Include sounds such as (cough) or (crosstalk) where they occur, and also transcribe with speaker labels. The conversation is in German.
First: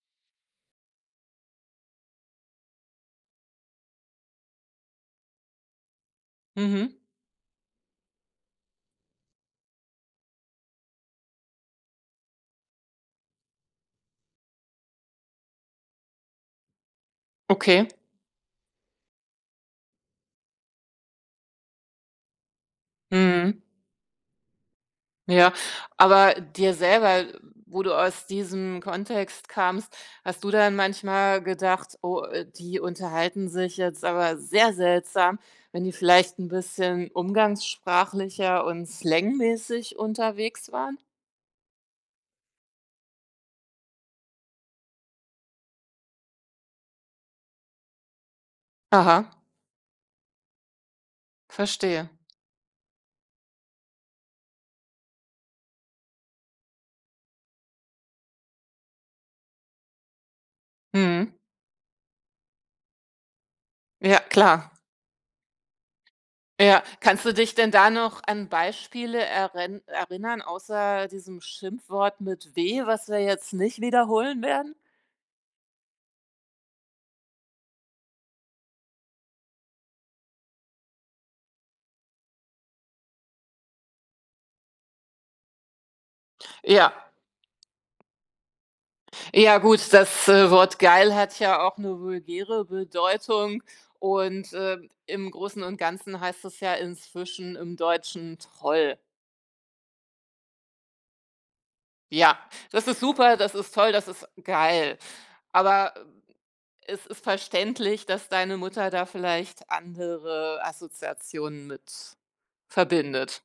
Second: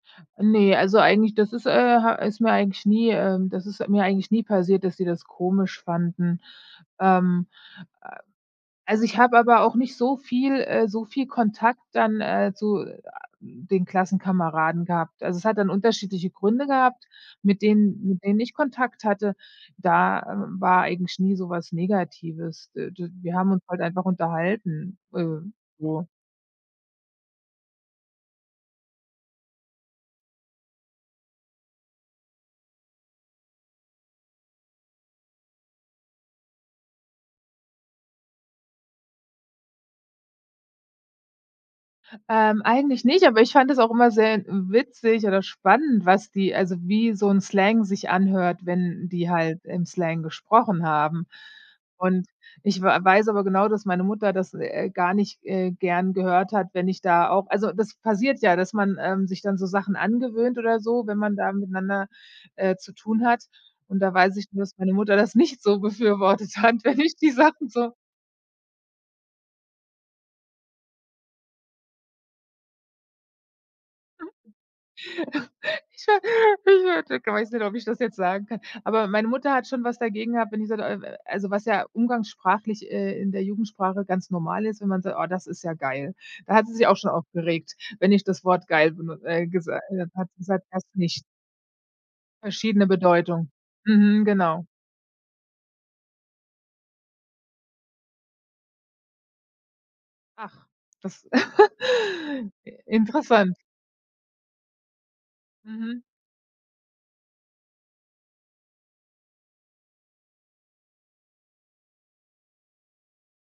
Speaker 1: Ne, also, eigentlich das ist, äh, ha ist mir eigentlich, nie ähm, das ist mir eigentlich nie passiert, dass sie das komisch fanden.
Speaker 2: Mhm.
Speaker 1: Ähm, äh, also, ich habe aber auch nicht so viel äh, soviel Kontakt dann, äh, zu, äh, den Klassenkameraden gehabt. Also, es hat dann unterschiedliche Gründe gehabt, mit
Speaker 2: Okay.
Speaker 1: denen mit wem ich Kontakt hatte. Da, äh, war eigentlich nie so was Negatives. Äh, d wir haben uns
Speaker 2: Mhm.
Speaker 1: halt einfach unterhalten,
Speaker 2: Ja,
Speaker 1: ähm, so.
Speaker 2: aber dir selber wo du aus diesem Kontext kamst, hast du dann manchmal gedacht: „Oh, äh, die unterhalten sich jetzt aber sehr seltsam.“ wenn die vielleicht 'n bisschen umgangssprachlicher und slangmäßig unterwegs waren?
Speaker 1: Ähm, eigentlich nicht, aber ich fand es auch immer sehr witzig oder spannend, was die also, wie so 'n Slang sich anhört, wenn
Speaker 2: Aha.
Speaker 1: die halt im Slang gesprochen haben.
Speaker 2: Verstehe.
Speaker 1: Und ich w weiß aber genau, dass meine Mutter das, äh, gar nicht, äh, gern gehört hat, wenn ich da auch also, das passiert ja, dass man, ähm, sich dann so Sachen angewöhnt oder so, wenn
Speaker 2: Mhm.
Speaker 1: man da miteinander, äh, zu tun hat. Und da
Speaker 2: Ja,
Speaker 1: weiß ich nur,
Speaker 2: klar.
Speaker 1: dass meine Mutter das nicht so befürwortet hat,
Speaker 2: Ja.
Speaker 1: wenn ich
Speaker 2: Kannst
Speaker 1: die
Speaker 2: du dich
Speaker 1: Sachen
Speaker 2: denn da
Speaker 1: so
Speaker 2: noch an Beispiele erin erinnern außer diesem Schimpfwort mit w, was wir jetzt nicht wiederholen werden?
Speaker 1: (chuckles) Ich wa (unintelligible) ich weiß nicht, ob ich das jetzt sagen kann. Aber meine Mutter hat schon was dagegen gehabt, wenn ich so, d äh, w also, was ja umgangssprachlich, äh, in der Jugendsprache ganz normal ist, wenn man sagt: „Oh, das ist ja geil.“ Da hat sie sich
Speaker 2: Ja.
Speaker 1: auch schon aufgeregt, wenn ich das Wort geil, benu äh,
Speaker 2: Ja,
Speaker 1: gesa
Speaker 2: gut,
Speaker 1: äh,
Speaker 2: das,
Speaker 1: hat
Speaker 2: äh,
Speaker 1: gesagt
Speaker 2: Wort
Speaker 1: hast du
Speaker 2: „geil“
Speaker 1: nicht.
Speaker 2: hat ja auch 'ne vulgäre
Speaker 1: Verschiedene Bedeutung.
Speaker 2: Bedeutung.
Speaker 1: Mhm,
Speaker 2: Und,
Speaker 1: genau.
Speaker 2: ähm, im Großen und Ganzen heißt es ja inzwischen im Deutschen „toll.“
Speaker 1: Ach, das, (chuckles)
Speaker 2: Ja,
Speaker 1: äh,
Speaker 2: das ist super, das
Speaker 1: interessant.
Speaker 2: ist toll, das ist geil. Aber,
Speaker 1: Mhm.
Speaker 2: äh, es ist verständlich, dass deine Mutter da vielleicht andere Assoziationen mit verbindet.